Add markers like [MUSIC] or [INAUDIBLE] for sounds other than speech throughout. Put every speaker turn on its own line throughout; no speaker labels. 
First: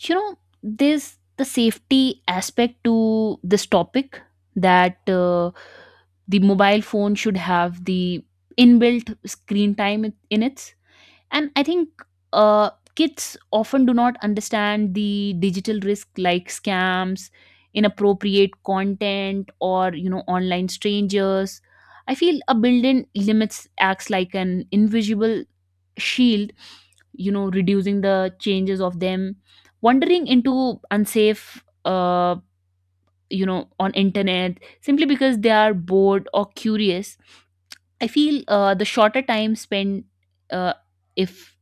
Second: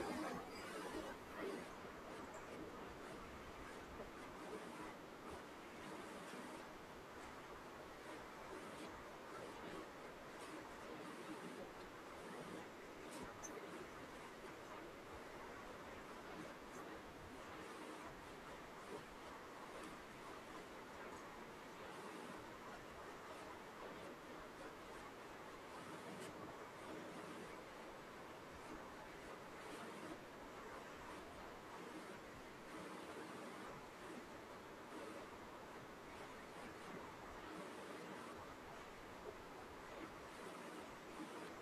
There's the safety aspect to this topic that the mobile phone should have the inbuilt screen time in it. And I think uh, kids often do not understand the digital risk like scams, inappropriate content, or online strangers. I feel a built-in limits acts like an invisible shield, reducing the changes of them wandering into unsafe on internet simply because they are bored or curious. I feel the shorter time spent, uh, if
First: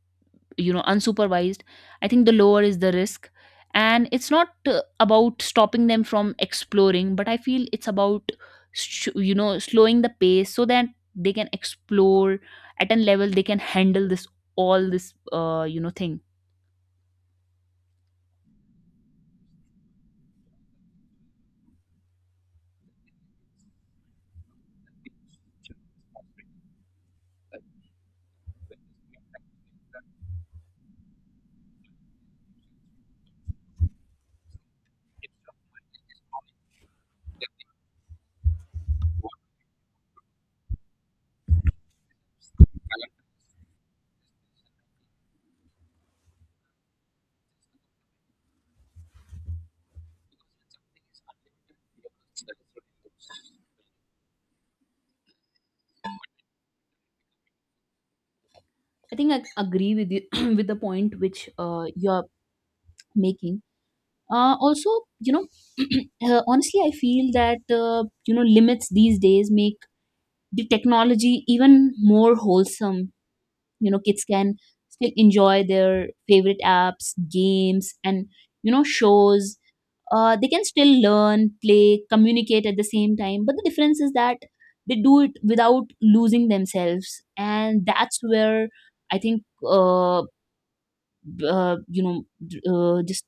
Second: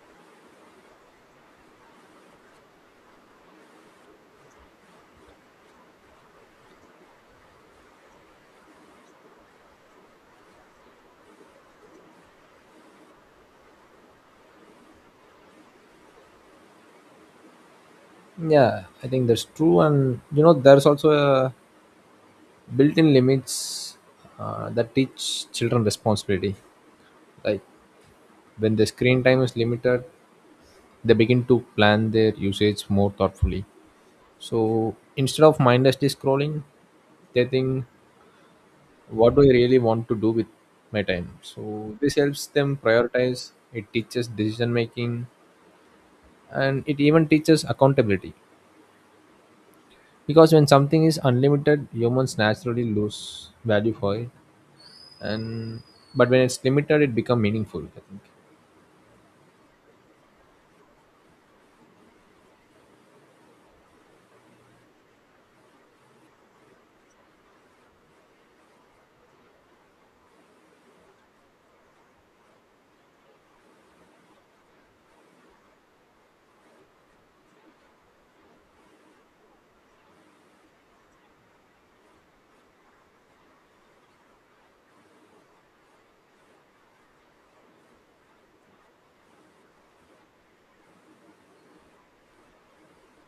unsupervised, I think the lower is the risk. And it's not about stopping them from exploring, but I feel it's about slowing the pace so that they can explore at a level they can handle this, all this thing.
Yeah, I think that's true, and you know, there's also a built-in limits that teach children responsibility. Like when the screen time is limited, they begin to plan their usage more thoughtfully. So instead of mindlessly scrolling, they think, "What do I really want to do with my time?" So this helps them prioritize. It teaches decision making, and it even teaches accountability. Because when something is unlimited, humans naturally lose value for it, and but when it's limited, it become meaningful, I think.
I think I agree with you [CLEARS THROAT] with the point which you're making. Also, you know, [CLEARS THROAT] honestly, I feel that limits these days make the technology even more wholesome. Kids can still enjoy their favorite apps, games, and shows. They can still learn, play, communicate at the same time, but the difference is that they do it without losing themselves. And that's where I think uh, b- uh, you know just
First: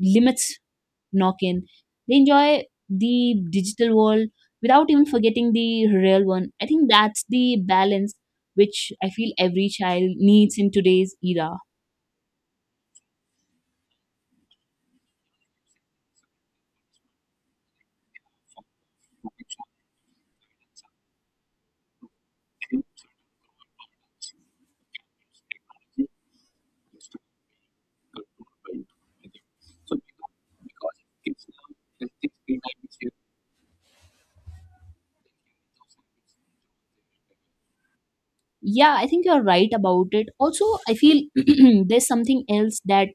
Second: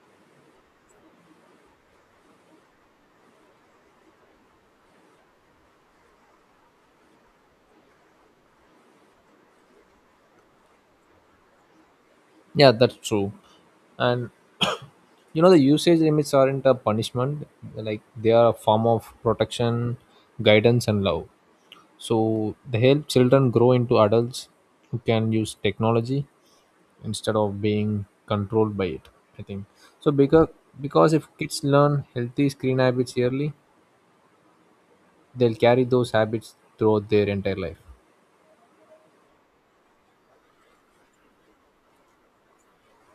limits knock in. They enjoy the digital world without even forgetting the real one. I think that's the balance which I feel every child needs in today's era.
Yeah, that's true. And [COUGHS] [CLEARS THROAT] you know, the usage limits aren't a punishment, like they are a form of protection, guidance and love. So they help children grow into adults who can use technology instead of being controlled by it, I think. So because if kids learn healthy screen habits early, they'll carry those habits throughout their entire life.
Yeah, I think you're right about it. Also, I feel [CLEARS THROAT] there's something else that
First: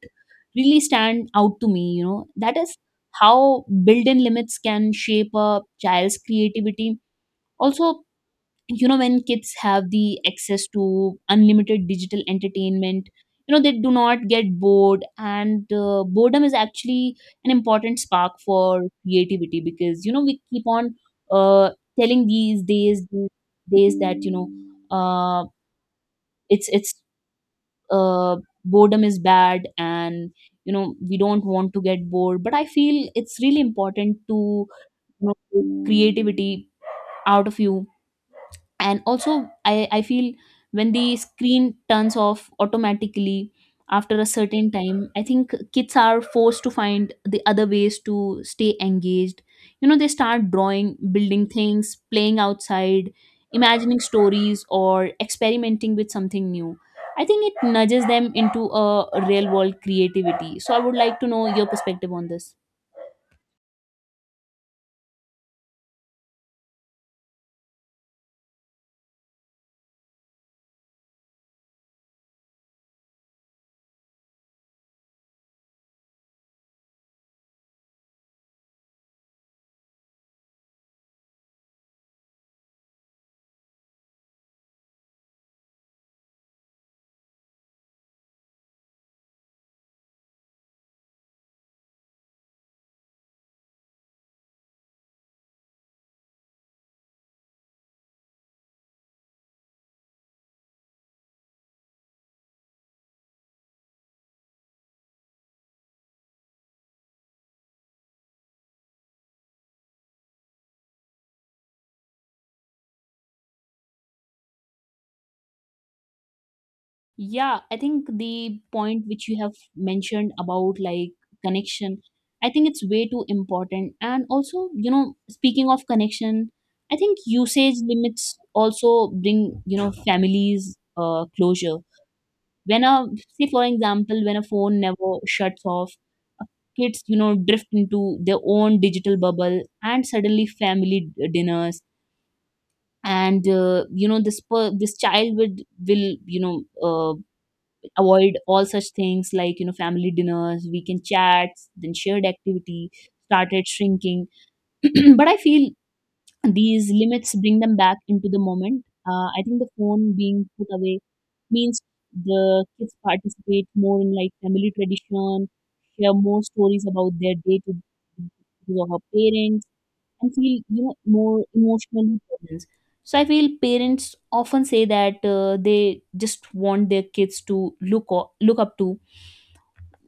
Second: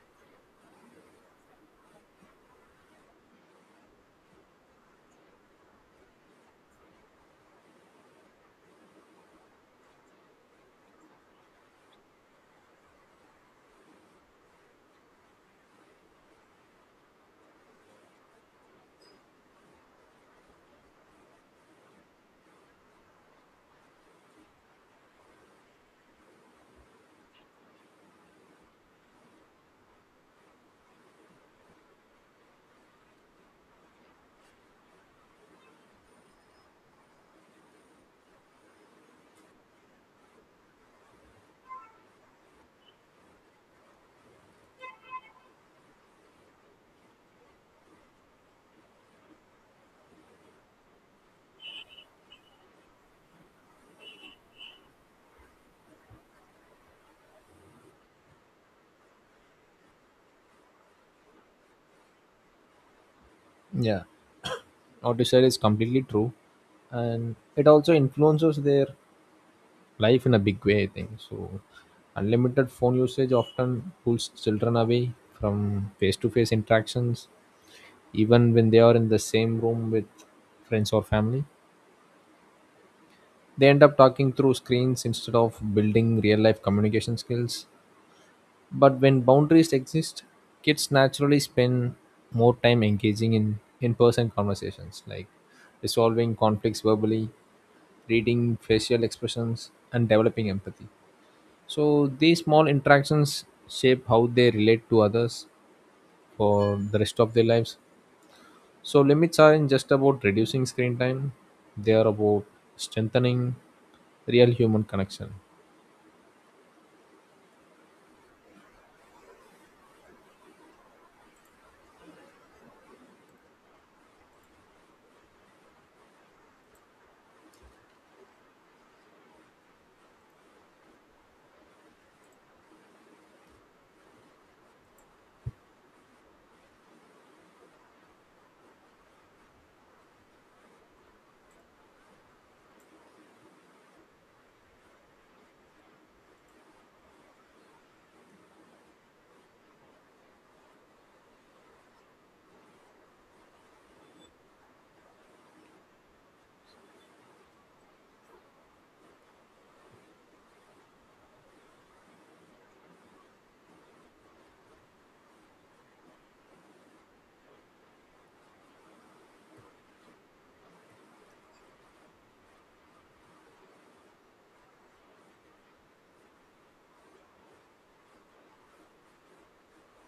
really stand out to me, you know, that is how built in limits can shape a child's creativity. Also, when kids have the access to unlimited digital entertainment, they do not get bored. And boredom is actually an important spark for creativity, because we keep on uh, telling these days, that uh, it's uh, boredom is bad. And we don't want to get bored, but I feel it's really important to take creativity out of you. And also, I feel when the screen turns off automatically after a certain time, I think kids are forced to find the other ways to stay engaged. They start drawing, building things, playing outside, imagining stories, or experimenting with something new. I think it nudges them into a real world creativity. So I would like to know your perspective on this.
Yeah. What you said is completely true, and it also influences their life in a big way, I think so. Unlimited phone usage often pulls children away from face-to-face interactions, even when they are in the same room with friends or family. They end up talking through screens instead of building real-life communication skills. But when boundaries exist, kids naturally spend more time engaging in person conversations, like resolving conflicts verbally, reading facial expressions, and developing empathy. So these small interactions shape how they relate to others for the rest of their lives. So limits aren't just about reducing screen time, they are about strengthening real human connection.
Yeah, I think the point which you have mentioned about like connection, I think it's way too important. And also, you know, speaking of connection, I think usage limits also bring, you know, families closure. When a, say for example, when a phone never shuts off, kids, you know, drift into their own digital bubble, and suddenly family dinners and this this child would will uh, avoid all such things like family dinners, weekend chats, then shared activity started shrinking. [CLEARS THROAT] But I feel these limits bring them back into the moment. I think the phone being put away means the kids participate more in like family tradition, share more stories about their day to day of our parents, and feel more emotionally present. So I feel parents often say that they just want their kids to look up to,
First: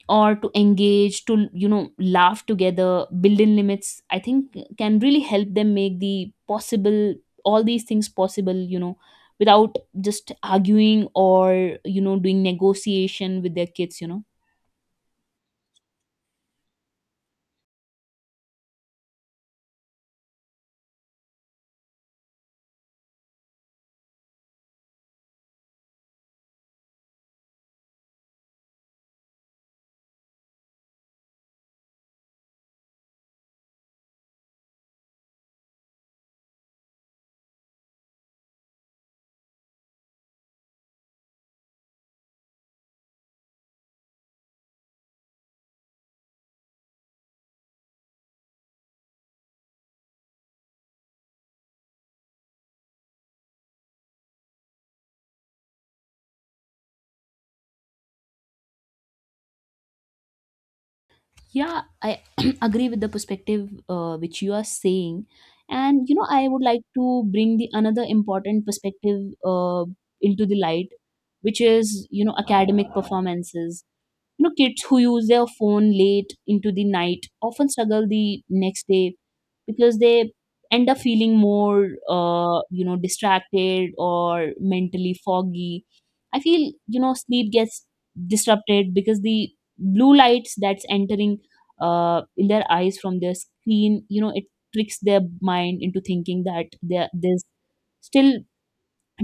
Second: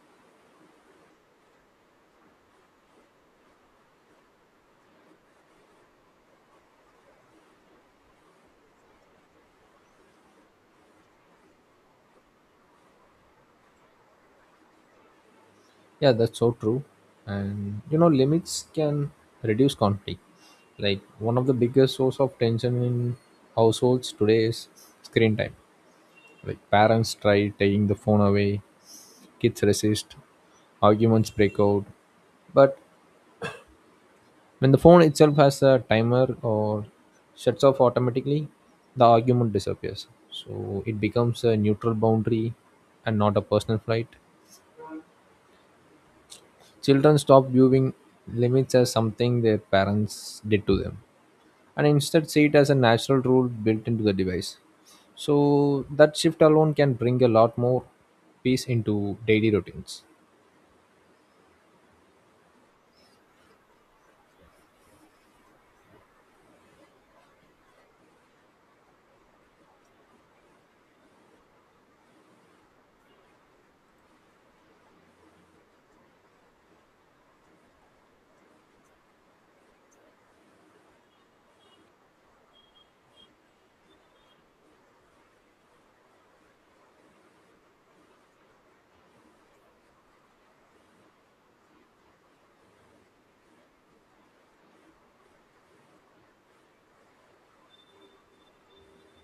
or to engage to, you know laugh together. Building limits, I think, can really help them make the possible, all these things possible, without just arguing or doing negotiation with their kids,
Yeah, that's so true. And you know, limits can reduce conflict. Like one of the biggest source of tension in households today is screen time. Like parents try taking the phone away, kids resist, arguments break out. But when the phone itself has a timer or shuts off automatically, the argument disappears. So it becomes a neutral boundary and not a personal fight. Children stop viewing limits as something their parents did to them and instead see it as a natural rule built into the device. So that shift alone can bring a lot more peace into daily routines.
Yeah, I [CLEARS THROAT] agree with the perspective which you are saying. And, you know, I would like to bring the another important perspective into the light, which is, you know, academic performances. You know, kids who use their phone late into the night often struggle the next day because they end up feeling more, you know, distracted or mentally foggy. I feel, you know, sleep gets disrupted because the blue lights that's entering in their eyes from their screen, you know, it tricks their mind into thinking that there's still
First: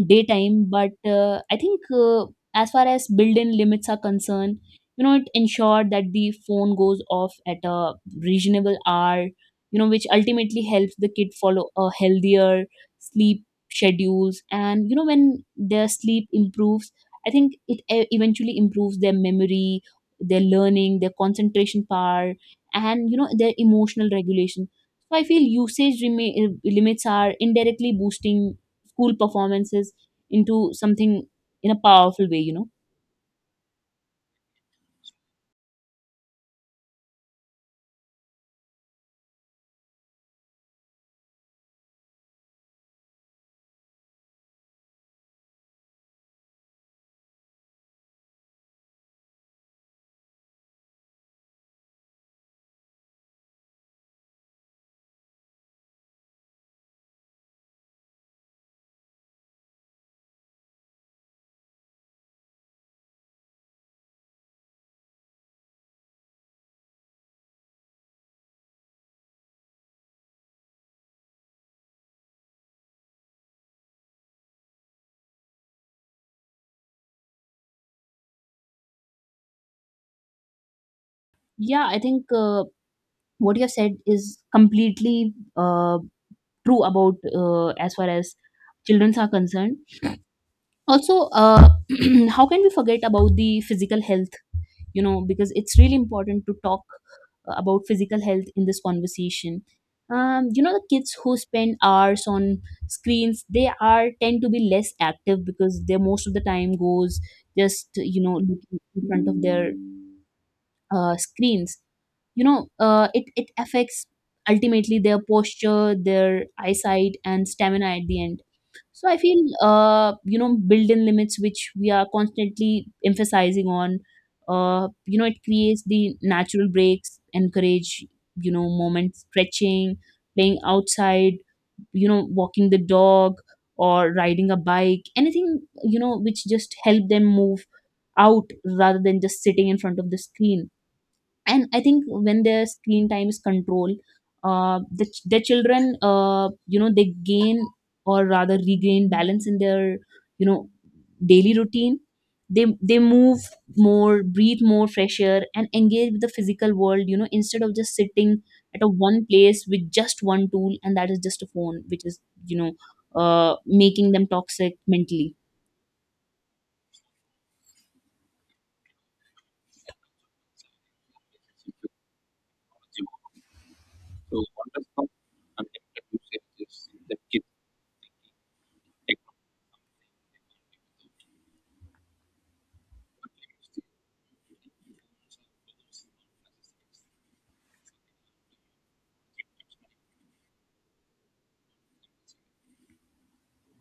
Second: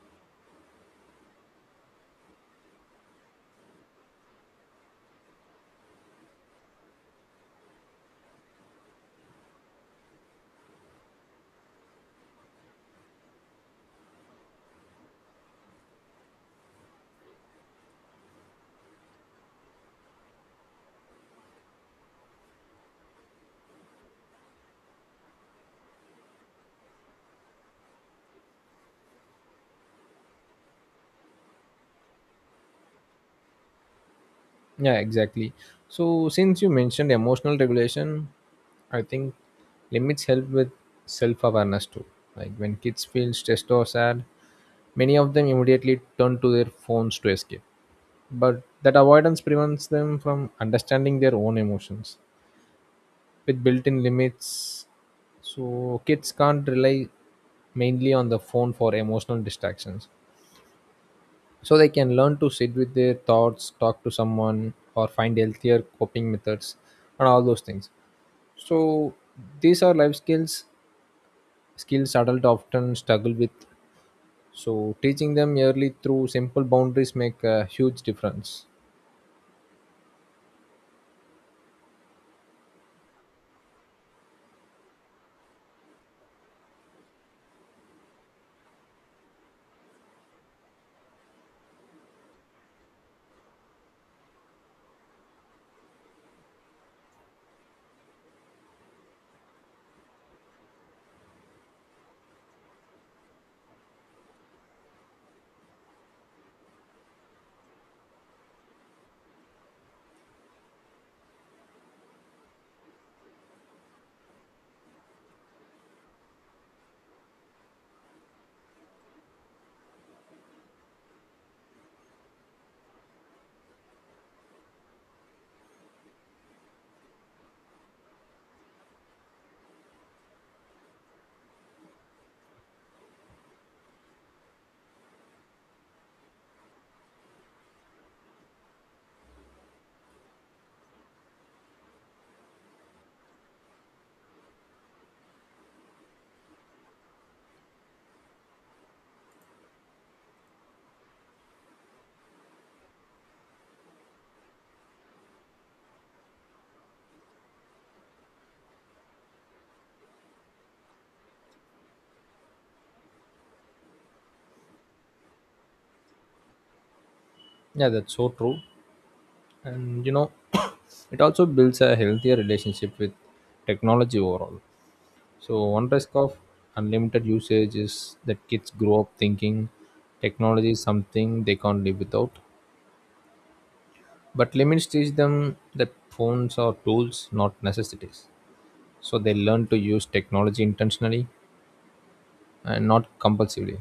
daytime. But I think as far as built-in limits are concerned, it ensured that the phone goes off at a reasonable hour, which ultimately helps the kid follow a healthier sleep schedules. And when their sleep improves, I think it eventually improves their memory, their learning, their concentration power, and their emotional regulation. So I feel limits are indirectly boosting school performances into something in a powerful way,
Yeah, exactly. So, since you mentioned emotional regulation, I think limits help with self awareness too. Like when kids feel stressed or sad, many of them immediately turn to their phones to escape. But that avoidance prevents them from understanding their own emotions. With built in limits, so kids can't rely mainly on the phone for emotional distractions, so they can learn to sit with their thoughts, talk to someone, or find healthier coping methods and all those things. So these are life skills, skills adults often struggle with, so teaching them early through simple boundaries make a huge difference.
yeah, I think what you have said is completely uh, true about as far as children are concerned. Also [CLEARS THROAT] how can we forget about the physical health? Because it's really important to talk about physical health in this conversation. The kids who spend hours on screens, they are tend to be less active because they most of the time goes just looking in front of their screens. It affects ultimately their posture, their eyesight, and stamina at the end. So I feel built in limits, which we are constantly emphasizing on, it creates the natural breaks, encourage moment stretching, playing outside, walking the dog, or riding a bike, anything which just help them move out rather than just sitting in front of the screen. And I think when their screen time is controlled, the children, they gain, or rather regain balance in their you know daily routine. They move more, breathe more fresh air, and engage with the physical world, instead of just sitting at a one place with just one tool, and that is just a phone, which is you know making them toxic mentally.
Yeah, that's so true. And you know, [COUGHS] it also builds a healthier relationship with technology overall. So one risk of unlimited usage is that kids grow up thinking technology is something they can't live without. But limits teach them that phones are tools, not necessities. So they learn to use technology intentionally and not compulsively.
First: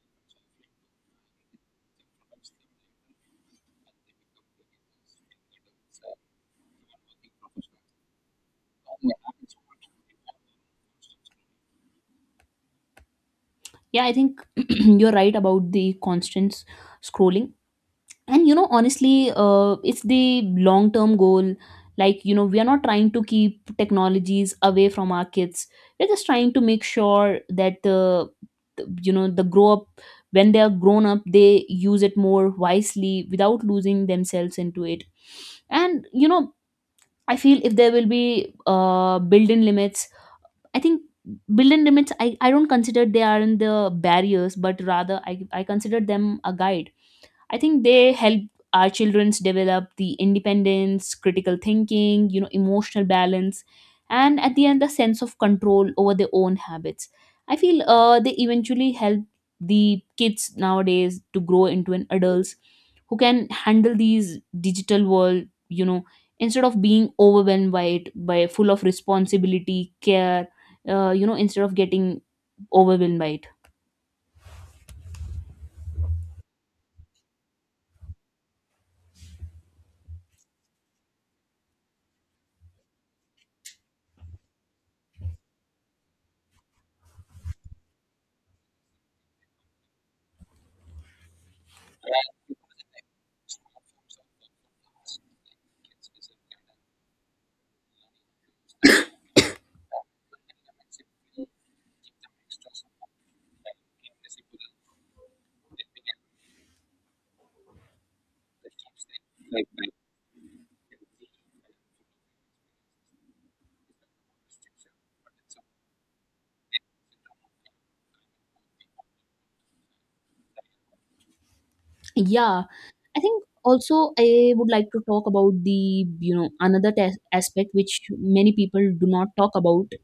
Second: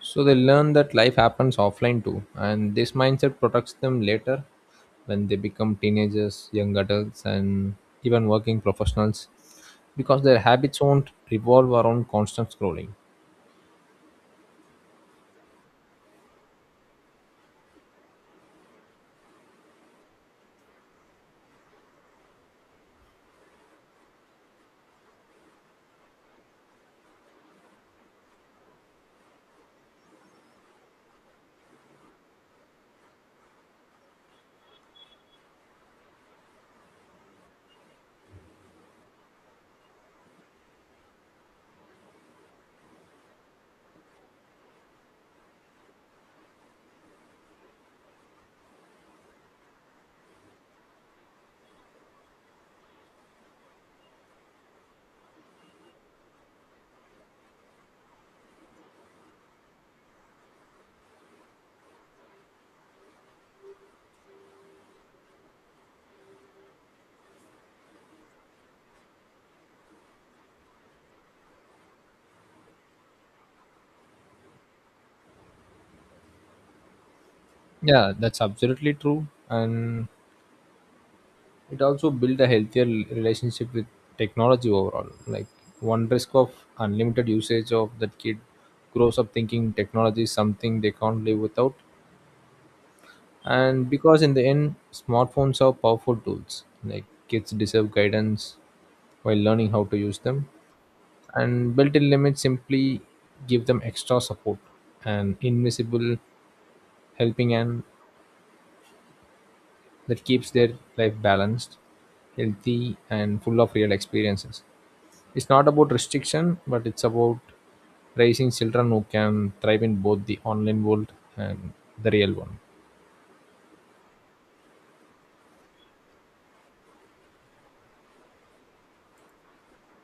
So they learn that life happens offline too, and this mindset protects them later when they become teenagers, young adults, and even working professionals, because their habits won't revolve around constant scrolling.
Yeah, I think [CLEARS THROAT] you're right about the constant scrolling. And you know, honestly, it's the long term goal. Like you know, we are not trying to keep technologies away from our kids, we're just trying to make sure that the the grow up, when they are grown up, they use it more wisely without losing themselves into it. And you know, I feel if there will be built in limits, I think built in limits, I don't consider they are in the barriers, but rather I consider them a guide. I think they help our childrens develop the independence, critical thinking, you know, emotional balance, and at the end, the sense of control over their own habits. I feel they eventually help the kids nowadays to grow into an adults who can handle these digital world, you know, instead of being overwhelmed by it, by full of responsibility, care, you know, instead of getting overwhelmed by it.
Yeah, that's absolutely true. And it also built a healthier l- relationship with technology overall. Like one risk of unlimited usage of that kid grows up thinking technology is something they can't live without. And because in the end, smartphones are powerful tools, like kids deserve guidance while learning how to use them, and built-in limits simply give them extra support and invisible helping hand that keeps their life balanced, healthy and full of real experiences. It's not about restriction, but it's about raising children who can thrive in both the online world and the real one.
Yeah, I think also I would like to talk about the, you know, another tas aspect which many people do not talk about.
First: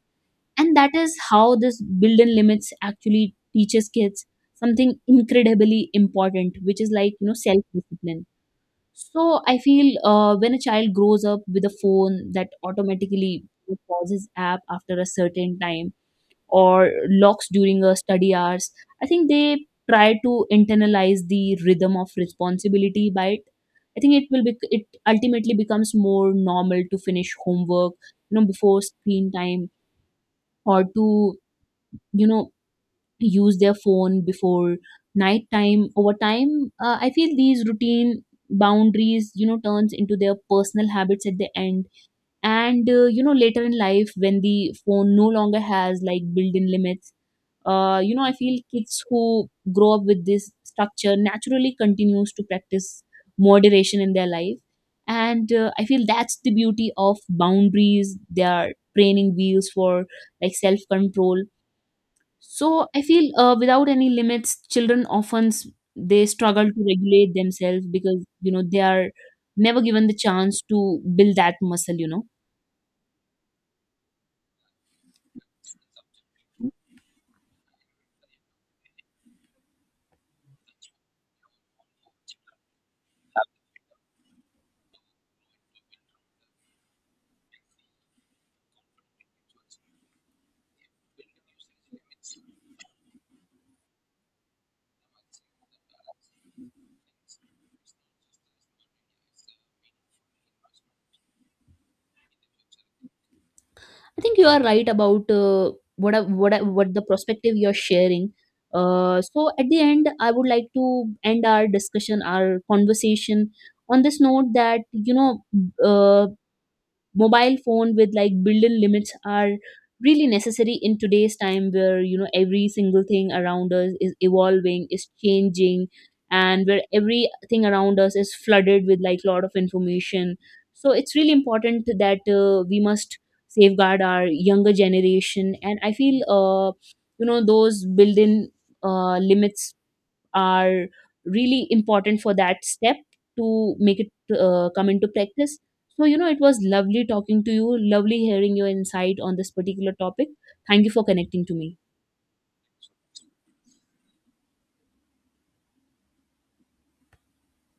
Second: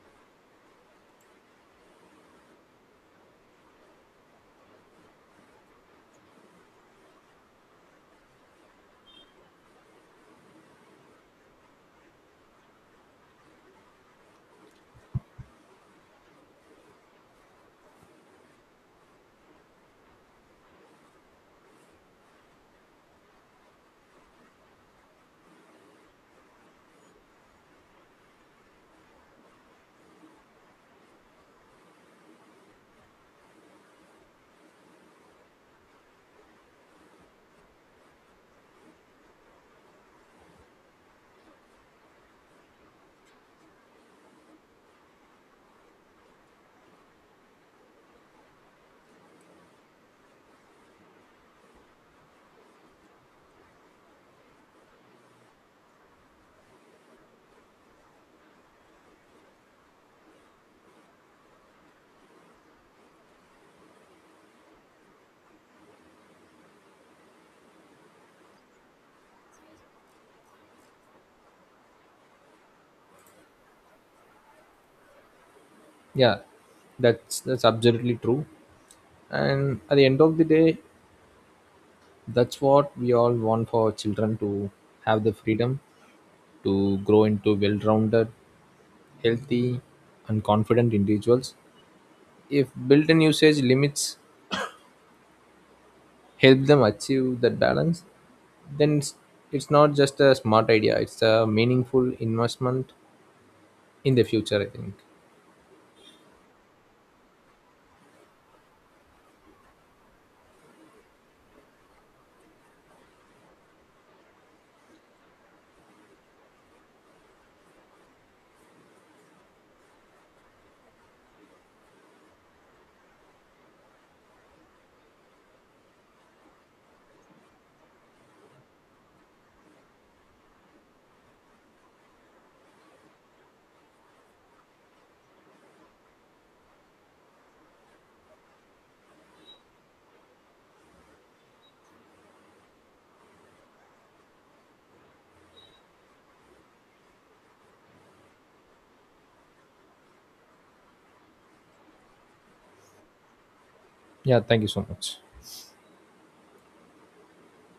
And that is how this built-in limits actually teaches kids something incredibly important, which is, like, you know, self-discipline. So I feel when a child grows up with a phone that automatically pauses app after a certain time or locks during a study hours, I think they try to internalize the rhythm of responsibility by it. I think it will be, it ultimately becomes more normal to finish homework before screen time, or to you know use their phone before night time. Over time, I feel these routine boundaries, turns into their personal habits at the end. And later in life, when the phone no longer has like built in limits, I feel kids who grow up with this structure naturally continues to practice moderation in their life. And I feel that's the beauty of boundaries, they are training wheels for like self control. So I feel without any limits, children often they struggle to regulate themselves because they are never given the chance to build that muscle,
Yeah, that's absolutely true. And at the end of the day, that's what we all want for our children, to have the freedom to grow into well-rounded, healthy, and confident individuals. If built-in usage limits help them achieve that balance, then it's not just a smart idea; it's a meaningful investment in
I
the
think you
future,
are
I
right
think.
about what the perspective you're sharing. So at the end, I would like to end our discussion, our conversation on this note that you know, uh, mobile phone with like built-in limits are really necessary in today's time, where you know every single thing around us is evolving, is changing, and where everything around us is flooded with like lot of information. So it's really important that we must safeguard our younger generation. And I feel you know those built-in limits are really important for that step to make it come into practice. So, you know, it was lovely talking to you, lovely hearing your insight on this particular topic. Thank you for connecting to me.
Yeah, thank you so much.